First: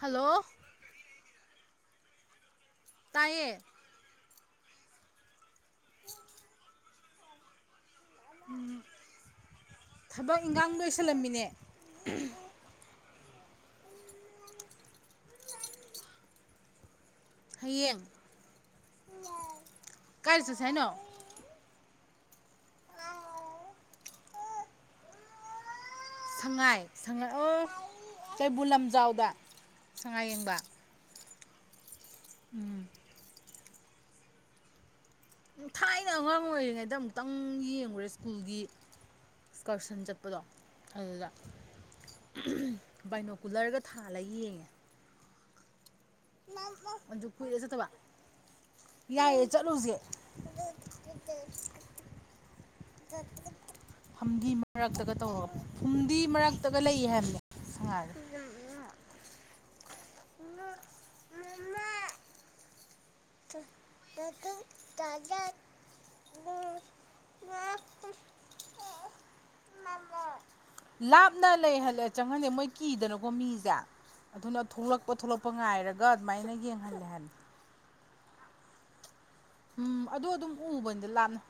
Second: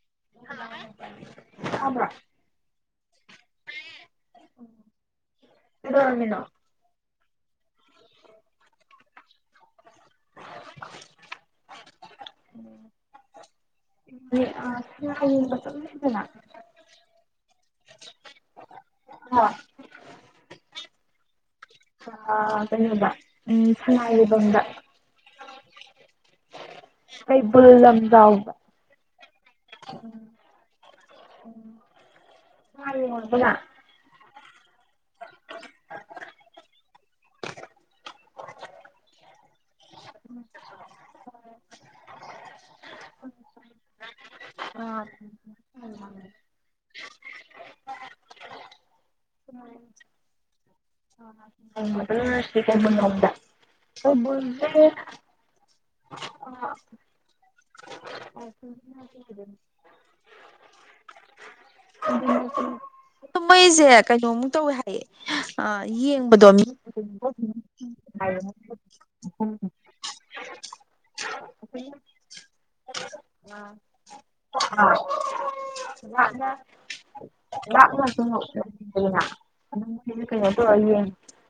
hello ꯇꯥꯕ꯭ꯔ ꯇꯥꯏꯌꯦ ꯀꯩꯗꯧꯔꯝꯃꯤꯅꯣ ꯎꯝ ꯊꯕꯛ ꯏꯟꯈꯥꯡ ꯂꯣꯏꯁꯤꯜꯂꯝꯃꯤꯅꯦ ꯑꯥ ꯍꯌꯦꯡꯒ ꯆꯠꯂꯨꯁꯤꯗꯅ ꯍꯥꯌꯦꯡ ꯀꯥꯏ ꯆꯠꯁꯦ ꯍꯥꯏꯅꯣ ꯑꯥ ꯀꯩꯅꯣꯗ ꯎꯝ ꯁꯥꯉꯥꯏ ꯂꯩꯕꯝꯗ ꯁꯉꯥꯏ ꯁꯉꯥꯏ ꯑꯣ ꯀꯩꯕꯨꯜ ꯂꯝꯖꯥꯎꯗ ꯁꯉꯥꯏ ꯌꯦꯡꯕ ꯅꯪ ꯎꯝ ꯍꯥꯟꯅ ꯌꯦꯡꯉꯨꯔꯕꯣ ꯊꯥꯏꯅ ꯑꯉꯥꯡ ꯑꯣꯏꯔꯤꯉꯩꯗ ꯑꯃꯨꯛꯇꯪ ꯌꯦꯡꯉꯨꯔꯦ ꯁ꯭ꯀꯨꯜꯒꯤ ꯑꯁꯀꯔꯁꯟ ꯆꯠꯄꯗꯣ ꯑꯗꯨꯗ ꯕꯥꯏꯅꯣꯀꯨꯂꯔꯒ ꯊꯥꯜꯂꯒ ꯌꯦꯡꯕ ꯑꯥ ꯑꯗꯨ ꯀꯨꯏꯔꯦ ꯆꯠꯇꯕ ꯌꯥꯏꯌꯦ ꯆꯠꯂꯨꯁꯦ ꯍꯌꯦꯡ ꯑꯣꯏ ꯆꯠꯂꯨꯔꯁꯦ ꯀꯩꯕꯨꯜꯂꯣꯝꯗ ꯐꯝꯗꯤ ꯀꯩꯕꯨꯜꯁꯦ ꯃꯔꯛꯇꯒ ꯇꯧꯔꯒ ꯐꯨꯝꯗꯤ ꯃꯔꯛꯇꯒ ꯂꯩ ꯍꯥꯏꯕꯅꯦ ꯁꯉꯥꯏꯗꯣ [inaudible] ꯃꯩꯁꯦ ꯀꯩꯅꯣꯃꯨꯛ ꯇꯧꯋꯦ ꯍꯥꯏꯌꯦ ꯑꯥ ꯌꯦꯡꯕꯗꯣ ꯃꯤ ꯎꯝ ꯂꯥꯞꯅ ꯂꯩꯍꯜꯂꯦ ꯆꯪꯍꯟꯗꯦ ꯃꯣꯏ ꯀꯤꯗꯅꯀꯣ ꯃꯤꯁꯦ ꯑꯗꯨꯅ ꯊꯣꯛꯂꯛꯄ ꯊꯣꯛꯂꯛꯄ ꯉꯥꯏꯔꯒ ꯑꯗꯨꯃꯥꯏꯅ ꯌꯦꯡꯍꯜꯂꯦ ꯍꯥꯏꯕꯅꯦ [inaudible] ꯎꯝ ꯑꯗꯨ ꯑꯗꯨꯝ ꯎꯕꯅꯤꯗ ꯂꯥꯞꯅ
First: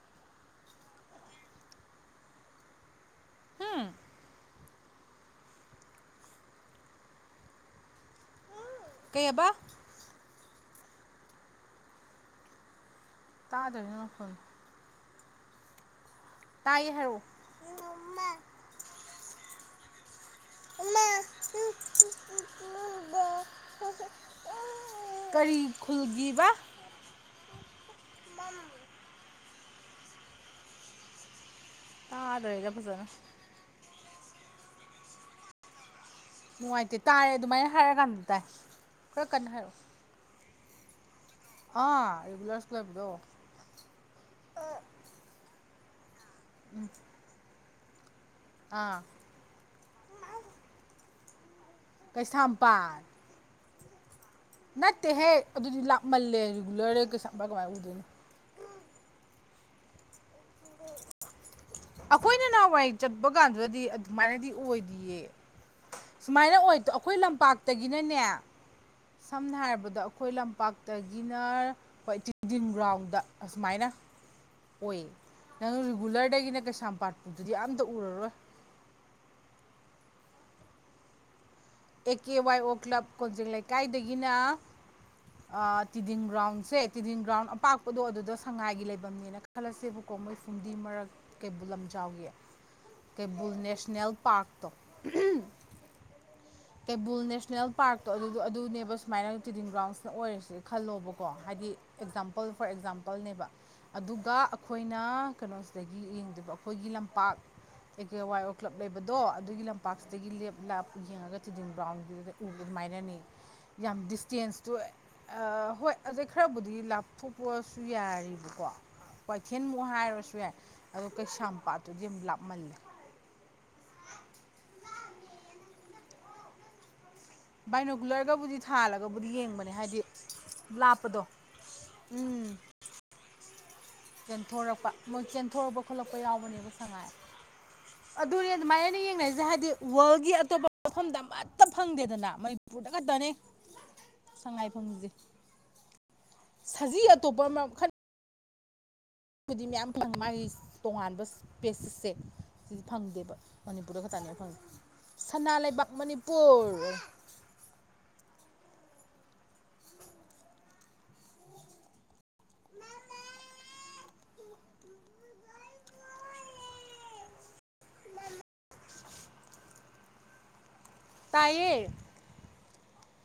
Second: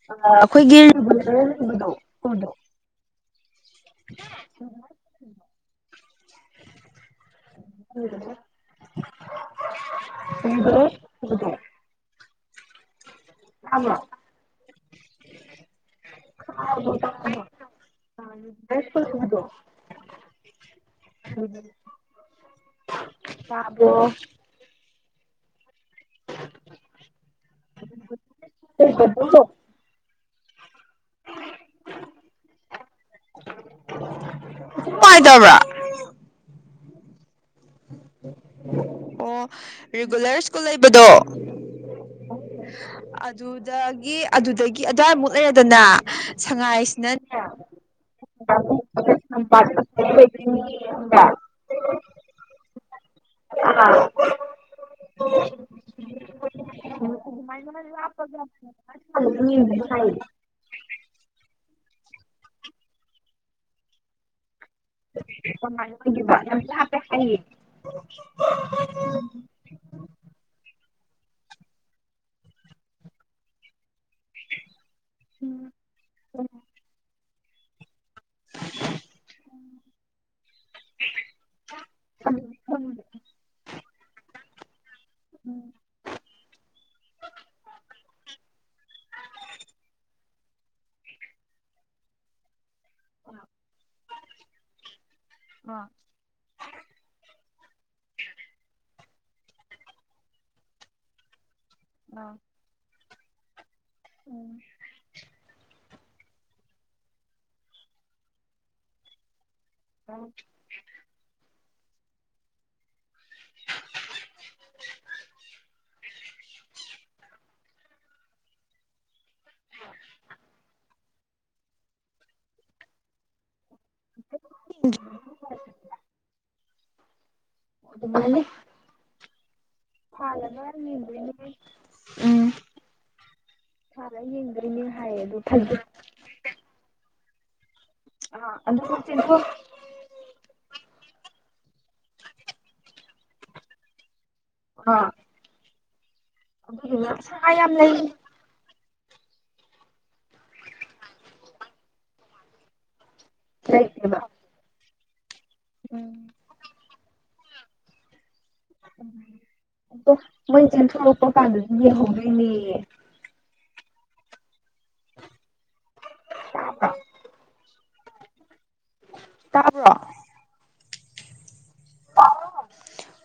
[inaudible] ꯍꯝ [inaudible] [inaudible] ꯀꯩꯕ [inaudible] ꯇꯥꯗ꯭ꯔꯦ ꯅꯪ ꯅꯈꯣꯜꯗꯣ ꯍꯥꯏꯔꯛꯑꯣ ꯍꯥꯏꯕꯖꯨ ꯇꯥꯗ꯭ꯔꯦ ꯎꯝ ꯇꯥꯕ꯭ꯔꯣ ꯀꯔꯤ ꯈꯨꯜꯒꯤꯕ ꯇꯥꯗ꯭ꯔꯦꯗ ꯐꯖꯅ ꯑꯁꯤ ꯇꯥꯗꯕ꯭ꯔꯥ ꯅꯨꯡꯉꯥꯏꯇꯦ ꯇꯥꯔꯦ ꯑꯗꯨꯃꯥꯏꯅ ꯍꯥꯏꯔ ꯀꯥꯟꯗ ꯇꯥꯏ ꯈꯔ ꯑꯣ ꯀꯟꯅ ꯍꯥꯏꯔꯛꯑꯣ ꯔꯤꯒꯨꯂꯔ ꯁ꯭ꯀꯨꯜ ꯂꯩꯕꯗꯣ ꯑꯥ ꯔꯤꯒꯨꯂꯔ ꯁ꯭ꯀꯨꯜ ꯍꯥꯏꯕꯗꯣ ꯑꯗꯨꯗꯒꯤ ꯑꯗꯨꯗꯒꯤ ꯑꯗꯨꯋꯥꯏꯃꯨꯛ ꯂꯩꯔꯗꯅ ꯁꯉꯥꯏꯁꯤꯅꯅꯦ ꯑꯥ [inaudible] ꯀꯩꯁꯥꯝꯄꯥꯠ ꯑꯥ ꯅꯠꯇꯦꯍꯦ ꯑꯗꯨꯗꯤ ꯂꯥꯞꯃꯜꯂꯦ ꯔꯤꯒꯨꯂꯔꯗꯒꯤ ꯀꯩꯁꯥꯝ [inaudible] ꯑꯩꯈꯣꯏꯅ ꯅꯍꯥꯟꯋꯥꯏ ꯆꯠꯄ ꯀꯥꯟꯗꯨꯗꯗꯤ ꯑꯗꯨꯃꯥꯏꯅꯗꯤ ꯑꯣꯏꯗꯤꯌꯦ ꯁꯨꯃꯥꯏꯅ ꯑꯣꯏ ꯇꯣ ꯑꯩꯈꯣꯏ ꯂꯝꯄꯥꯛꯇꯒꯤꯅꯅꯦ ꯁꯝꯅ ꯍꯥꯏꯔꯕꯗ ꯑꯩꯈꯣꯏ ꯂꯝꯄꯥꯛ ꯗꯒꯤꯅ ꯑꯩꯣꯏ ꯇꯤꯟꯗꯤꯟ ꯒ꯭ꯔꯥꯎꯟꯗ ꯑꯁꯨꯃꯥꯏꯅ ꯑꯣꯏꯌꯦ ꯅꯪ ꯔꯤꯒꯨꯂꯔꯗꯒꯤꯅ ꯀꯩꯁꯥꯝꯄꯥꯠꯄꯗꯨꯗꯤ ꯑꯝꯇ ꯎꯔꯔꯣꯏ ꯎꯝ ꯑꯦ ꯀꯦ ꯋꯥꯏ ꯑꯣ ꯀ꯭ꯂꯕ ꯀꯣꯟꯖꯤꯡ ꯂꯩꯀꯥꯏꯗꯒꯤꯅ ꯑ ꯇꯤꯗꯤ ꯒ꯭ꯔꯥꯎꯟꯁꯦ ꯇꯤꯟꯊꯤꯟ ꯒ꯭ꯔꯥꯎꯟ ꯑꯄꯥꯛꯄꯗꯣ ꯑꯗꯨꯗ ꯁꯉꯥꯏꯒꯤ ꯂꯩꯐꯝꯝꯅꯦꯅ ꯈꯜꯂꯁꯦꯕꯀꯣ ꯃꯣꯏ ꯐꯨꯝꯗꯤ ꯃꯔꯛ ꯀꯩꯕꯨꯜ ꯂꯝꯖꯥꯎꯒꯤ ꯀꯩꯕꯨꯜ ꯅꯦꯁꯅꯦꯜ ꯄꯥꯔꯛꯇꯣ ꯀꯩꯕꯨꯜ ꯅꯦꯁꯅꯦꯜ ꯄꯥꯔꯛꯇꯣ ꯑꯗꯨꯗꯣ ꯑꯗꯨꯅꯦꯕ ꯁꯨꯃꯥꯏꯅ ꯇꯤꯗꯤꯡ ꯒ꯭ꯔꯥꯎꯟꯁꯤꯅ ꯑꯣꯏꯔꯁꯤꯦ ꯈꯜꯂꯣꯕꯀꯣ ꯍꯥꯏꯗꯤ ꯑꯦꯛꯖꯥꯝꯄꯜ ꯐꯣꯔ ꯑꯦꯛꯖꯥꯝꯄꯜꯅꯦꯕ ꯑꯗꯨꯒ ꯑꯩꯈꯣꯏꯅ ꯀꯩꯅꯣ ꯑꯗꯒꯤ ꯌꯦꯡꯗꯕ ꯑꯩꯈꯣꯏꯒꯤ ꯂꯝꯄꯥꯛ ꯑꯩꯈꯣꯏ ꯋꯥꯏ ꯑꯣꯔ ꯀ꯭ꯂꯕ ꯂꯩꯕꯗꯣ ꯑꯗꯨꯒꯤ ꯂꯝꯄꯥꯛ ꯄꯥꯛꯁꯇꯒꯤ ꯂꯞ ꯆꯤꯗꯤꯝ ꯕ꯭ꯔꯥꯎꯟꯒꯤꯗ ꯎꯕ ꯑꯗꯨꯃꯥꯏꯅꯅꯤ ꯌꯥꯝ ꯗꯤꯁꯇꯦꯟꯁꯇꯣ ꯍꯣꯏ ꯑꯗꯩ ꯈꯔ ꯈꯕꯨꯗꯤ ꯂꯥꯞꯊꯣꯛꯄꯁꯨ ꯌꯥꯔꯤꯕꯀꯣ ꯀꯏꯊꯦꯜꯃꯨꯛ ꯍꯥꯏꯔꯁꯨ ꯌꯥꯏ ꯑꯗꯣ ꯀꯩꯁꯥꯝꯄꯥꯠꯇꯨꯗꯤ ꯌꯥꯝ ꯂꯥꯞꯃꯜꯂꯦ ꯎ ꯕꯥꯏꯅꯣꯒꯨꯂꯔꯒꯕꯨꯗꯤ ꯊꯥꯜꯂꯒꯕꯨꯗꯤ ꯌꯦꯡꯕꯅꯤ ꯍꯥꯏꯗꯤ ꯂꯥꯞꯄꯗꯣ ꯎꯝ ꯆꯦꯟꯊꯣꯔꯛꯄ ꯃꯣꯏ ꯆꯦꯟꯊꯣꯔꯛꯄ ꯈꯣꯠꯂꯛꯄ ꯌꯥꯎꯕꯅꯦꯕ ꯁꯉꯥꯏ [inaudible] ꯑꯗꯨꯅꯤ ꯑꯗꯨꯃꯥꯏꯅ ꯑꯩꯅ ꯌꯦꯡꯅꯔꯤꯁꯦ ꯍꯥꯏꯗꯤ ꯋꯥꯔꯜꯒꯤ ꯑꯇꯣꯞꯄ ꯃꯐꯝꯗ ꯑꯃꯠꯇ ꯐꯪꯗꯦꯗꯅ ꯃꯅꯤꯄꯨꯔꯗ ꯈꯛꯇꯅꯤ ꯁꯉꯥꯏꯐꯝꯁꯦ ꯁꯖꯤ ꯑꯇꯣꯞꯄ ꯑꯃ ꯕꯨꯗꯤ ꯃꯌꯥꯝ ꯐꯪꯉꯦ ꯃꯥꯒꯤ ꯇꯣꯉꯥꯟꯕ ꯏꯁꯄꯦꯁꯦꯁꯁꯦ ꯁꯤ ꯐꯪꯗꯦꯕ ꯃꯅꯤꯄꯨꯔꯗ ꯈꯛꯇꯅꯦ ꯐꯪꯉꯤ ꯁꯅꯥ ꯂꯩꯕꯥꯛ ꯃꯅꯤꯄꯨꯔ ꯃꯟꯆꯅ ꯊꯔꯄꯣ ꯀ ꯍꯧꯒꯅꯤ ꯑ ꯀ ꯇꯥꯕ꯭ꯔꯣ ꯇꯥꯏꯌꯦ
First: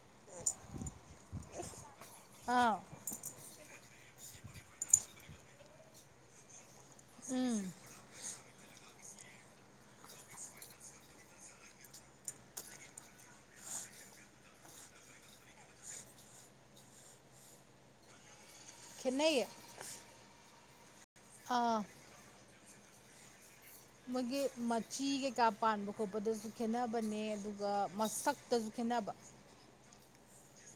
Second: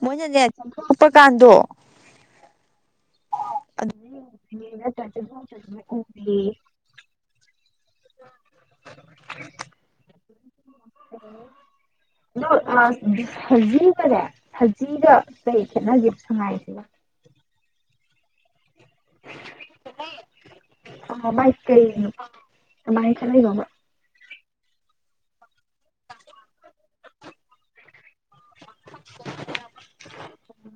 ꯃꯅꯦ ꯆ ꯆꯄ ꯀꯥꯟꯗ ꯑꯥ ꯑꯗꯨ ꯎ ꯎꯝ [unintelligible] ꯅ ꯁꯖꯤꯒꯅꯦ ꯁꯖꯤꯒ ꯀꯩ ꯈꯦꯠꯅꯒꯦ ꯁꯉꯥꯏꯁꯤꯒ [inaudible] ꯈꯦꯠꯅꯩ ꯑ ꯥꯏꯛ ꯀ ꯃꯥꯏ ꯆꯦ ꯂꯩꯕ ꯃꯣꯏꯒꯤ ꯃꯆꯤ ꯀꯩꯀꯥ ꯄꯥꯟꯕ ꯈꯣꯠꯄꯗꯁꯨ ꯈꯦꯅꯕꯅꯦ ꯑꯗꯨꯒ ꯃꯁꯛꯇꯁꯨ ꯈꯦꯠꯅꯕ ꯎ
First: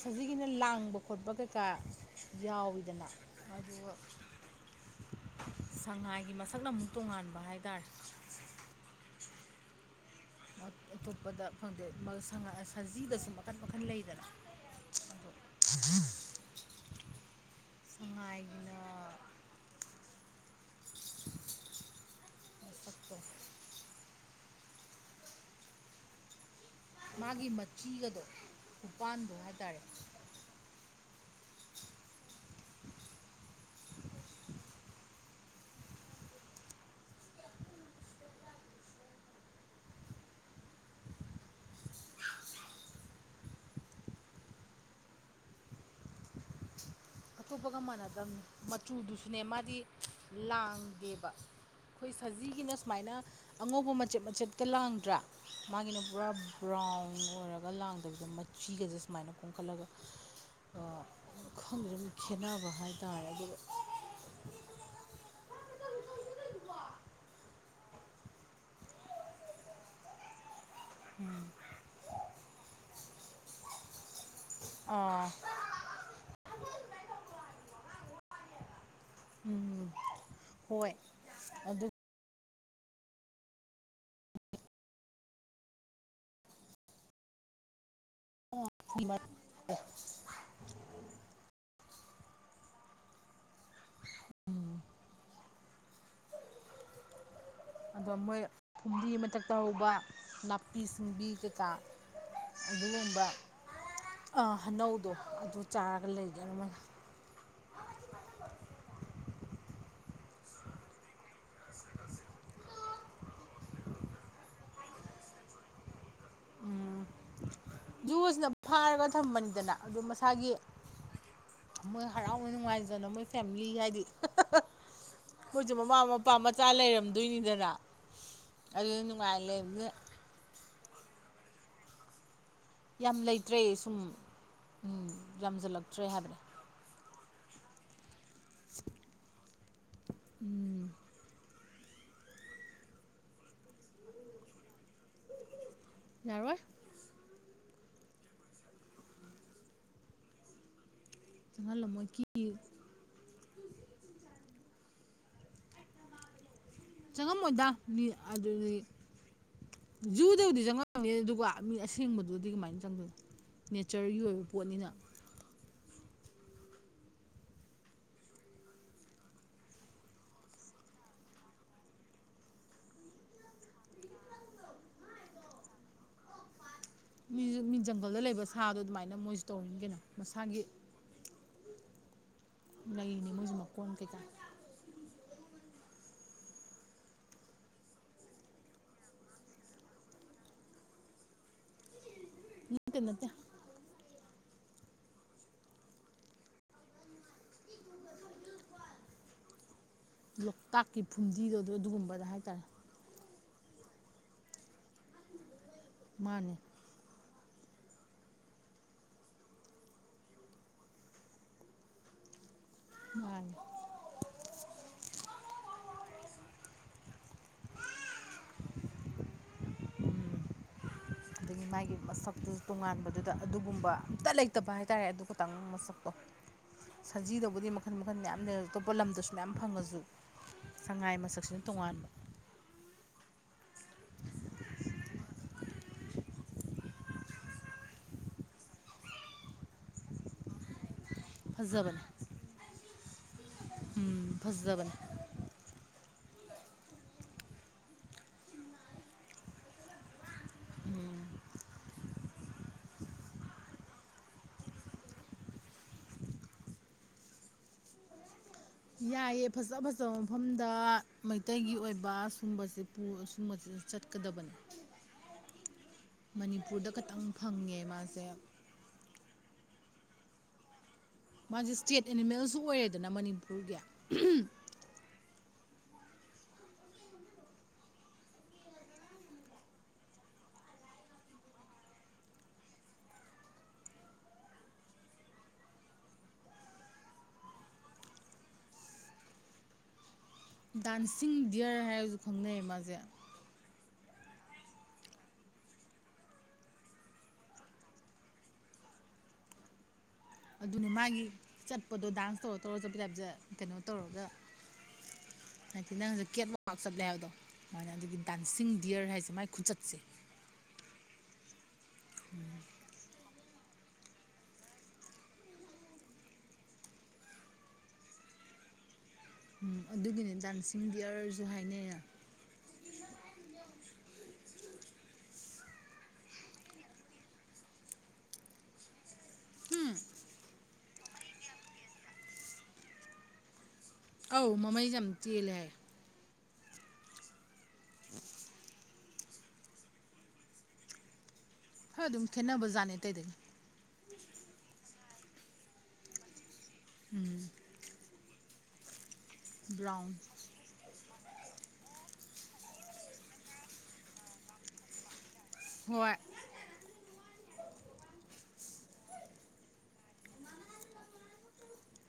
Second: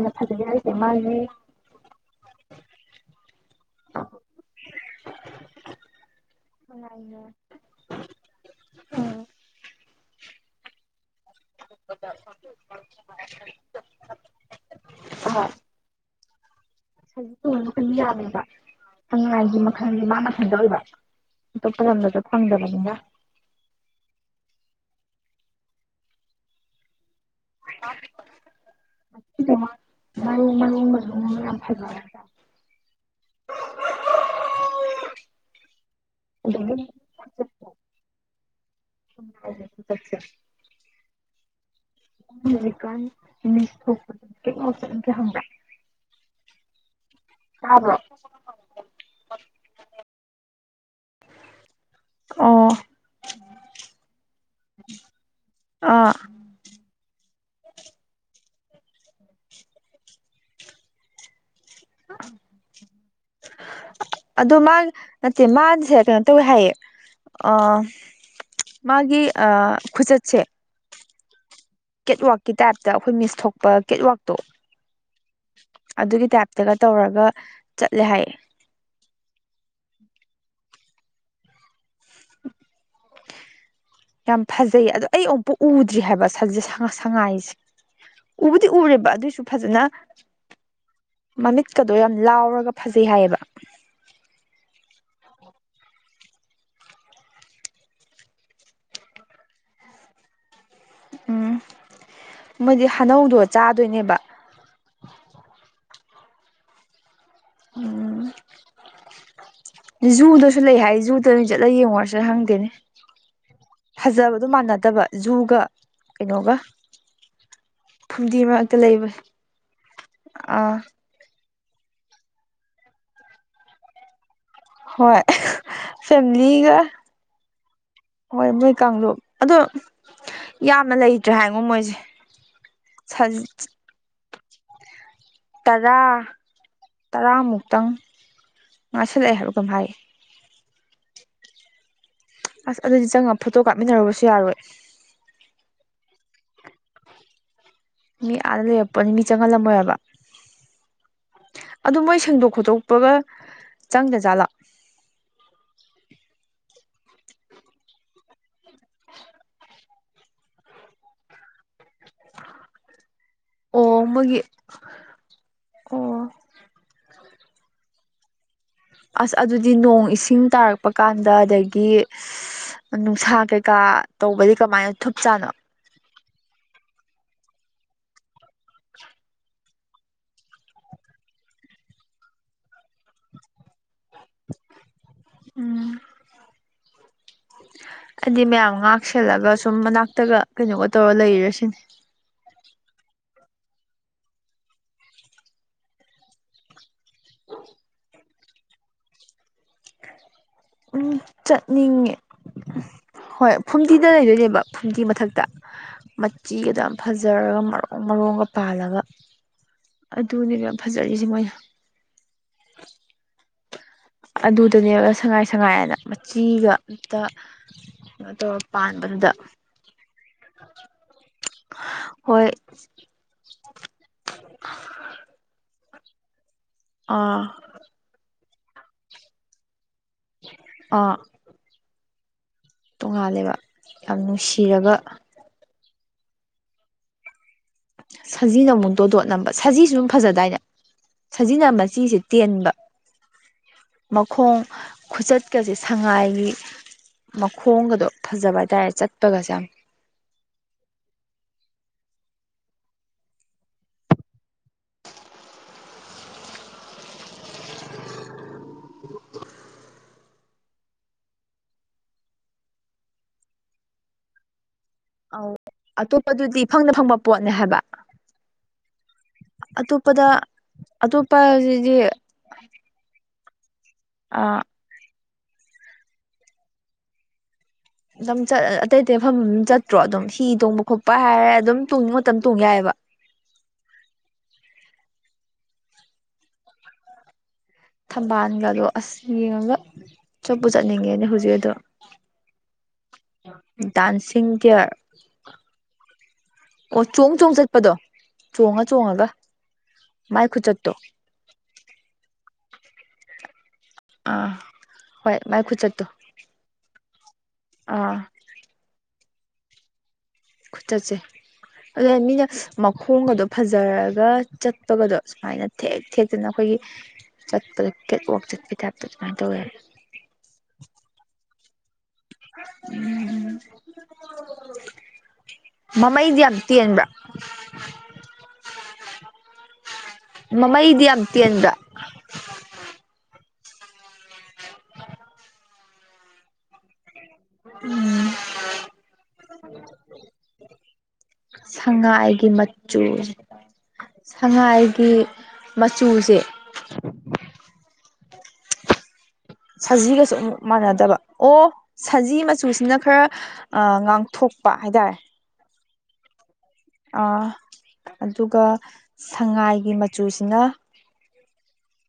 ꯍꯧꯖꯤꯛꯒꯤꯅ ꯂꯥꯡꯕ ꯈꯣꯠꯄ ꯀꯩꯀꯥ ꯌꯥꯎꯋꯤꯗꯅ ꯑꯗꯨꯒ ꯁꯉꯥꯏꯒꯤ ꯃꯁ ꯁꯛꯅ ꯑꯃꯨꯛ ꯇꯣꯉꯥꯟꯕ ꯍꯥꯏꯇꯥꯔꯦ ꯑꯇꯣꯞꯄꯗ ꯐꯪꯗꯦ ꯁꯖꯤꯗꯁꯨ ꯃꯈꯟ ꯃꯈꯟ ꯂꯩꯗꯅ ꯎꯝ ꯉ ꯇꯣꯡ ꯃꯈꯜ ꯌꯥꯝꯃꯦꯕ ꯑꯥꯏꯒꯤ ꯃꯈꯜꯒꯤ ꯃꯥ ꯃꯈꯜꯗ ꯑꯣꯏꯕ ꯇꯣꯞꯄ ꯂꯝꯗ ꯆ ꯊꯪꯗꯕꯅꯤꯒ ꯃꯁꯛꯇꯣ ꯃꯥꯒꯤ ꯃꯆꯤꯒꯗꯣ ꯎꯄꯥꯟꯗꯣ ꯍꯥꯏꯇꯥꯔꯦ ꯌꯥꯝ ꯐꯖ ꯑꯣꯏ ꯑꯣ ꯆꯆ ꯀ ꯃꯁ ꯀ ꯍꯪ ꯑꯇꯨꯞꯄꯒ ꯃꯥꯟꯅꯗꯕꯅꯤ ꯃꯆꯨꯗꯨꯁꯨꯅꯦ ꯃꯥꯗꯤ ꯂꯥꯡꯒꯦꯕ ꯑꯩꯈꯣꯏ ꯑꯣ ꯁꯖꯤꯒꯤꯅ ꯁꯨꯃꯥꯏꯅ ꯑꯉꯧꯕ ꯃꯆꯦꯠ ꯃꯆꯦꯠꯀ ꯂꯥꯡꯗ꯭ꯔꯥ ꯃꯥꯒꯤꯅ ꯑꯥ ꯄꯨꯔꯥ ꯕ꯭ꯔꯥꯎꯟ [unintelligible] [inaudible] ꯈꯦꯠꯅꯕ ꯍꯥꯏꯇꯥꯔꯦ ꯑꯗꯨꯒ ꯑꯗꯣ ꯃꯥ ꯅꯠꯇꯦ ꯃꯥꯁꯦ ꯀꯩꯅꯣ ꯇꯧꯋꯦ ꯍꯥꯏꯌꯦ ꯑ ꯃꯥꯒꯤ ꯑ ꯈꯨꯆꯠꯁꯦ ꯎꯝ ꯀꯦꯠꯋꯥꯛꯀꯤ ꯇꯥꯏꯞꯇ ꯑꯩꯈꯣꯏ ꯃꯤꯁ ꯊꯣꯛꯄ ꯀꯦꯠꯋꯥꯛ ꯇꯣ ꯑꯥ ꯑꯗꯨꯒꯤ ꯇꯥꯏꯞꯇꯒ ꯇꯧꯔꯒ ꯆꯠꯂꯦ ꯍꯥꯏꯌꯦ ꯎꯝ ꯍꯣꯏ ꯑꯗꯨ ꯌꯥꯝ ꯐꯖꯩ ꯑꯗꯣ ꯑꯩ ꯑꯃꯨꯛ ꯎꯗ꯭ꯔꯤ ꯍꯥꯏꯕ ꯁꯉꯥꯏꯁꯦ ꯎꯕꯨꯗꯤ ꯎꯔꯦꯕ ꯑꯗꯨꯏꯁꯨ ꯐꯖꯅ ꯃꯃꯤꯠ ꯠꯀꯗꯣ ꯌꯥꯝ ꯂꯥꯎꯔꯒ ꯐꯖꯩ ꯍꯥꯏꯌꯦꯕ ꯎꯝ [unintelligible] [inaudible] ꯑꯗꯣ ꯃꯣꯏ ꯐꯨꯝꯗꯤ ꯃꯊꯛꯇ ꯍꯧꯕ ꯄꯤꯁꯕꯤ ꯀꯩꯀꯥ ꯃꯣꯏꯗꯤ ꯑꯗꯨꯒꯨꯝꯕ ꯍꯅꯧꯗꯣ ꯆꯥꯗꯣꯏꯅꯦꯕ ꯑꯥ ꯑꯅꯧꯗꯣ ꯑꯗꯨ ꯆꯥꯔꯒ ꯂꯩꯒꯦꯅ ꯎꯝ [unintelligible] [inaudible] ꯖꯨꯗꯁꯨ ꯂꯩ ꯍꯥꯏ ꯖꯨꯗ ꯅꯣꯏ ꯆꯠꯂ ꯌꯦꯡꯉꯨꯔꯁꯨ ꯍꯪꯗꯦꯅꯦ ꯐꯖꯕꯗꯣ ꯃꯥꯟꯅꯗꯕ ꯖꯨꯒ ꯀꯩꯅꯣꯒ ꯐꯨꯝꯗꯤ ꯖꯨꯁꯅ ꯃꯔꯛꯇ ꯐꯥꯔꯒ ꯂꯩꯕ ꯊꯝꯕꯅꯤꯗꯅ ꯑꯗꯨ ꯃꯁꯥꯒꯤ ꯑꯥ ꯃꯣꯏ ꯍꯔꯥꯎꯏ ꯅꯨꯡꯉꯥꯏꯖꯅ ꯃꯣꯏ ꯐꯦꯃꯤꯂꯤ ꯍꯥꯏꯗꯤ ꯍꯣꯏ ꯃꯣꯏꯁꯨꯦ ꯃꯃꯥ ꯃꯄꯥ ꯃꯆꯥ ꯐꯦꯃꯤꯂꯤꯒ ꯂꯩꯔꯝꯗꯣꯏꯅꯤꯗꯅ ꯍꯣꯏ ꯃꯣꯏ ꯑꯗꯨ ꯀꯥꯡꯂꯨꯞ ꯅꯨꯡꯉꯥꯏ ꯑꯗꯣ ꯂꯩꯕꯅꯤꯅ ꯌꯥꯝꯅ ꯂꯩꯇ꯭ꯔꯦ ꯍꯥꯏꯉꯣ ꯃꯣꯏꯁꯦ ꯌꯥꯝ ꯂꯩꯇ꯭ꯔꯦ ꯁꯨꯝ ꯎꯝ ꯇꯔꯥ ꯌꯥꯝꯖꯜꯂꯛꯇ꯭ꯔꯦ ꯍꯥꯏꯕꯅꯦ ꯇꯔꯥꯃꯨꯛꯇꯪ ꯉꯥꯁꯜꯂꯛꯑꯦ ꯍꯥꯏꯕꯗꯨꯝ ꯍꯥꯏ ꯎꯝ ꯑꯁ ꯑꯗꯨꯗꯤ ꯆꯪꯉ ꯐꯣꯇꯣ ꯀꯥꯞꯃꯤꯟꯅꯨꯔꯕꯁꯨ ꯌꯥꯔꯣꯏ ꯅꯔꯋꯥꯔ ꯃꯤ ꯑꯥꯗ ꯂꯩꯔꯛꯄꯅꯤ ꯃꯤ ꯆꯪꯍꯜꯂꯝꯃꯣꯏꯕ ꯑꯗꯨ ꯆꯪꯍꯜꯂꯝꯃꯣꯏ ꯃꯣꯏ ꯁꯦꯡꯗꯣꯛ ꯀꯤ ꯈꯣꯠꯇꯣꯛꯄꯒ ꯆꯪꯗꯖꯥꯠꯂꯥ ꯆꯪꯉꯝꯃꯣꯏꯗ ꯃꯤ ꯑꯗꯨꯗꯤ ꯖꯨꯗꯕꯨꯗꯤ ꯆꯪꯉꯝꯅꯤꯦ ꯑꯗꯨꯒ ꯃꯤ ꯑꯁꯦꯡꯕꯗꯨꯗꯤ ꯀꯃꯥꯏꯅ ꯆꯪꯗꯣꯏꯅꯣ ꯑꯣ ꯅꯦꯆꯔꯒꯤ ꯃꯣꯏꯒꯤ ꯑꯣꯏꯕ ꯄꯣꯠꯅꯤꯅ ꯑꯣ [inaudible] ꯑꯁ ꯑꯗꯨꯗꯤ ꯅꯣꯡ ꯏꯁꯤꯡ ꯇꯥꯔꯛꯄ ꯀꯥꯟꯗ ꯑꯗꯒꯤ ꯅꯨꯡꯁꯥ ꯀꯩꯀꯥ ꯇꯧꯕꯗꯤ ꯀꯃꯥꯏꯅ ꯊꯞ ꯆꯥꯅ ꯃꯤ ꯃꯤ ꯖꯪꯒꯜꯗ ꯂꯩꯕ ꯁꯥꯗꯣ ꯑꯗꯨꯃꯥꯏꯅ ꯃꯣꯏꯁꯨ ꯇꯧꯔꯤꯅꯤ ꯀꯩꯅꯣ ꯃꯁꯥꯒꯤ ꯂꯥꯏꯅꯤ ꯃꯖꯃ ꯀꯣꯟ ꯀꯩ ꯇ ꯎꯝ ꯍꯥꯏꯗꯤ ꯃꯌꯥꯝ ꯉꯥꯛꯁꯦꯜꯂꯒ ꯁꯨꯝ ꯃꯅꯥꯛꯇꯒ ꯀꯩꯅꯣꯒ ꯇꯧꯔ ꯂꯩꯔꯁꯤꯅꯦ ꯅꯅꯨꯡꯇ ꯅꯠꯇ ꯂꯣꯛꯇꯥꯛꯀꯤ ꯎꯝ ꯐꯨꯝꯗꯤꯗꯣ ꯑꯗꯨ ꯆꯠꯅꯤꯡꯉꯦ ꯑꯗꯨꯒꯨꯝꯕꯗ ꯍꯥꯏꯇꯥꯔꯦ ꯍꯣꯏ ꯐꯨꯝꯗꯤꯗ ꯂꯩꯗꯣꯏꯅꯦꯕ ꯐꯨꯝꯗꯤ ꯃꯊꯛꯇ ꯃꯥꯅꯦ ꯃꯆꯤꯒꯗ ꯌꯥꯝ ꯐꯖꯩ ꯐꯖꯔꯒ ꯃꯔꯣꯡ ꯃꯔꯣꯡꯒ ꯄꯥꯜꯂꯒ ꯑꯗꯨꯅꯦꯕ ꯌꯥꯝ ꯐꯖꯔꯤꯁꯦ ꯃꯣꯏꯅ ꯃꯥꯅꯦ ꯑꯗꯨꯗꯅꯦꯕ ꯁꯉꯥꯏ ꯁꯉꯥꯏꯑꯅ ꯃꯆꯤꯒ ꯑꯝꯇ ꯠꯇꯣ ꯄꯥꯟꯕꯗꯨꯗ ꯑꯗꯒꯤ ꯃꯥꯒꯤ ꯍꯣꯏ ꯃꯁꯛꯇꯨ ꯇꯣꯉꯥꯟꯕꯗꯨꯗ ꯑꯗꯨꯒꯨꯝꯕ ꯑꯝꯇ ꯂꯩꯇꯕ ꯍꯥꯏꯇꯥꯔꯦ ꯑꯗꯨ ꯈꯇꯪ ꯃꯁꯛ ꯑꯣ ꯑꯥ ꯁꯖꯤꯗꯕꯨꯗꯤ ꯃꯈꯟ ꯃꯈꯟ ꯃꯌꯥꯝ ꯂꯩ ꯑꯇꯣꯞꯄ ꯂꯝꯗꯁꯨ ꯃꯌꯥꯝ ꯐꯪꯉꯁꯨ ꯁꯉꯥꯏ ꯃꯁꯛꯁꯤꯅ ꯇꯣꯉꯥꯟꯕ ꯇꯣꯉꯥꯜꯂꯦꯕ ꯌꯥꯝ ꯅꯨꯡꯁꯤꯔꯕ ꯁꯖꯤꯅ ꯑꯃꯨꯛ ꯇꯣꯗꯣꯠ ꯅꯝꯕ ꯁꯖꯤꯁꯨ ꯑꯗꯨꯝ ꯐꯖꯗꯥꯏꯅꯦ ꯁꯤꯖꯤꯟꯅ ꯐꯖꯕꯅꯦ ꯃꯆꯤꯁꯦ ꯇꯦꯟꯕ ꯎꯝ ꯃꯈꯣꯡ ꯐꯖꯕꯅꯦ ꯈꯨꯆꯠꯀꯁꯦ ꯁꯉꯥꯏ ꯒꯤ ꯃꯈꯣꯡꯒꯗꯣ ꯐꯖꯕ ꯍꯥꯏꯇꯥꯥꯔꯦ ꯆꯠꯄꯒꯁꯦ ꯌꯥꯝ ꯌꯥꯏꯑ ꯐꯖ ꯐꯖꯕ ꯃꯐꯝꯗ ꯃꯩꯇꯩꯒꯤ ꯑꯣꯏꯕ ꯁꯨꯝꯕꯁꯦ ꯁꯨꯝꯕꯁꯦ ꯆꯠꯀꯗꯕꯅꯤ ꯑ ꯑꯇꯣꯞꯄꯗꯨꯗꯤ ꯐꯪꯅ ꯐꯪꯕ ꯈꯇꯪ ꯄꯣꯠꯅꯦ ꯐꯪꯉꯦ ꯍꯥꯏꯕ ꯃꯥꯁꯦ ꯃꯄꯗ ꯃꯥꯁꯦ ꯏꯁꯇꯦꯠ ꯑꯦꯅꯤꯃꯦꯜꯁꯨ ꯑꯣꯏꯔꯦꯗꯅ ꯃꯅꯤꯄꯨꯔꯒꯤ ꯑꯥ ꯑꯗꯨꯝꯠ ꯑꯇꯩ ꯑꯇꯩ ꯃꯐꯝ ꯆꯠꯇ꯭ꯔꯣ ꯑꯗꯨꯝ ꯍꯤ ꯇꯣꯡꯕ ꯈꯣꯠꯄ ꯍꯥꯏꯔꯦ ꯑꯗꯨꯝ ꯇꯣꯡꯕ ꯃꯇꯝ ꯇꯣꯡ ꯌꯥꯏꯑꯕ [inaudible] ꯊꯝꯕꯥꯜꯒꯗꯣ ꯑꯁ ꯌꯦꯡꯉꯒ ꯆꯠꯄꯨ ꯆꯠꯅꯤꯡꯉꯦꯅꯦ ꯗꯗꯥꯥꯟꯁꯤꯤꯡ ꯍꯧꯖꯤꯛ ꯑꯗꯣ ꯗꯗꯤꯌꯔ ꯍꯥꯏ ꯑꯣꯖꯛ ꯈꯪꯅ ꯃꯥꯖꯦ ꯗꯥꯟꯁꯤꯤꯡ ꯇꯦꯌꯥꯔ ꯑꯣ ꯆꯣꯡ ꯆꯣꯡ ꯆꯠꯄꯗꯣ ꯆꯣꯡꯉ ꯆꯣꯡꯉꯒ ꯃꯥꯏ ꯑꯗꯨꯅ ꯈꯨꯆꯠꯇꯣ ꯃꯥꯒꯤ ꯆꯠꯄꯗꯣ ꯗꯥꯟꯁ ꯇꯧꯔ ꯇꯧꯔ ꯆꯠꯄꯗ ꯍꯥꯏꯕꯁꯦ ꯀꯩꯅꯣ ꯇꯧꯔꯒ ꯑꯥ ꯍꯣꯏ ꯃꯥꯏ ꯍꯥꯏꯗꯤ ꯈꯨꯆꯠꯇꯣ ꯅꯪꯁꯨ ꯀꯦꯠ ꯃ ꯆꯠꯂꯦ ꯍꯥꯏꯕ ꯁꯨꯃꯥꯏꯅ ꯑꯗꯨꯗꯒꯤ ꯑꯥ ꯗꯥꯟꯁꯤꯡ ꯗꯤꯌꯔ ꯍꯥꯏꯁꯦ ꯃꯥꯏ ꯈꯨꯆꯠꯁꯦ ꯈꯨꯆꯠꯁꯦ ꯑꯗꯨ ꯃꯤꯅ ꯃꯈꯣꯡꯒ ꯑꯗꯨꯣ ꯐꯖꯔꯒ ꯆꯠꯄꯒꯗꯣ ꯁꯨꯃꯥꯏꯅ ꯊꯦꯛ ꯊꯦꯛꯇꯅ ꯑꯩꯈꯣꯏꯒꯤ ꯆꯠꯄꯗ ꯀꯦꯠꯋꯥꯛ ꯆꯠꯀꯦ ꯇꯥꯏꯞ ꯎꯝ ꯑꯗꯨꯒꯤꯅꯦ ꯗꯥꯟꯁꯤꯡꯒꯤ ꯗꯌꯥꯔꯁꯨ ꯍꯥꯏꯅꯩꯅ ꯎꯝ ꯃꯃꯩꯗꯤ ꯌꯥꯝ ꯇꯦꯟꯕ꯭ꯔ ꯎꯝ ꯃꯃꯩꯗꯤ ꯌꯥꯝꯝꯇꯦꯟꯗ꯭ꯔ ꯑꯧ ꯃꯃꯩꯁꯦ ꯌꯥꯝ ꯆꯦꯜꯂꯦ ꯍꯥꯏ ꯎꯝ ꯈꯔ ꯑꯗꯨꯝ ꯁꯉꯥꯏꯒꯤ ꯈꯦꯠꯅꯕꯖꯥꯠꯅꯦ ꯃꯆꯨ ꯑꯇꯩꯗꯒꯤ ꯁꯉꯥꯏꯒꯤ ꯃꯆꯨꯁꯦ ꯎꯝ ꯕ꯭ꯔꯥꯎꯟ ꯁꯖꯤꯒꯁꯨ ꯑꯃꯨꯛ ꯃꯥꯟꯅꯗꯕ ꯑꯣ ꯁꯖꯤ ꯃꯆꯨꯁꯤꯅ ꯈꯔ ꯉꯥꯡꯊꯣꯛꯄ ꯍꯥꯏꯇꯥꯔꯦ ꯍꯏ ꯑꯗꯨꯒ ꯁꯉꯥꯏꯒꯤ ꯃꯆꯨꯁꯤꯅ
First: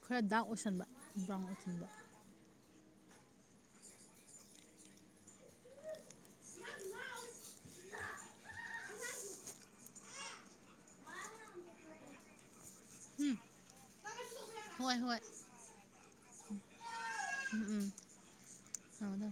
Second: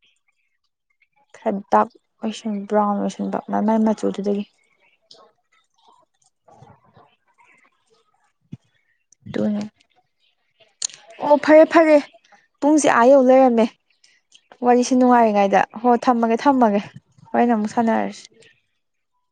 ꯈꯔ ꯗꯥꯛ ꯑꯣꯏꯁꯟꯕ ꯕ꯭ꯔꯥꯎꯟ ꯈ꯭ꯔꯦ ꯗꯞ ꯑꯣꯏꯁꯟꯕ ꯑꯣꯏꯁꯟ ꯄꯨꯔꯥꯝꯁ ꯄ ꯃꯥꯏ ꯃꯆꯨꯁꯤꯗꯒꯤ ꯑꯗꯨꯅꯦ ꯑꯣ ꯐꯔꯦ ꯐꯔꯦ ꯄꯨꯡꯁꯦ ꯑꯥ ꯌꯧ ꯎꯝ ꯂꯩꯔꯝꯃꯦ ꯋꯥꯔꯤꯁꯤꯦ ꯍꯣꯏ ꯍꯣꯏ ꯅꯨꯡꯉꯥꯏꯔꯤꯉꯩꯗ ꯍꯣꯏ ꯊꯝꯃꯒꯦ ꯊꯝꯃꯒꯦ ꯍꯣꯏꯅ ꯎꯝ ꯑꯃꯨꯛ ꯎꯝ ꯁꯥꯟꯅꯔꯁꯤ [inaudible] ꯊꯝꯃꯣ ꯊꯝꯃꯣ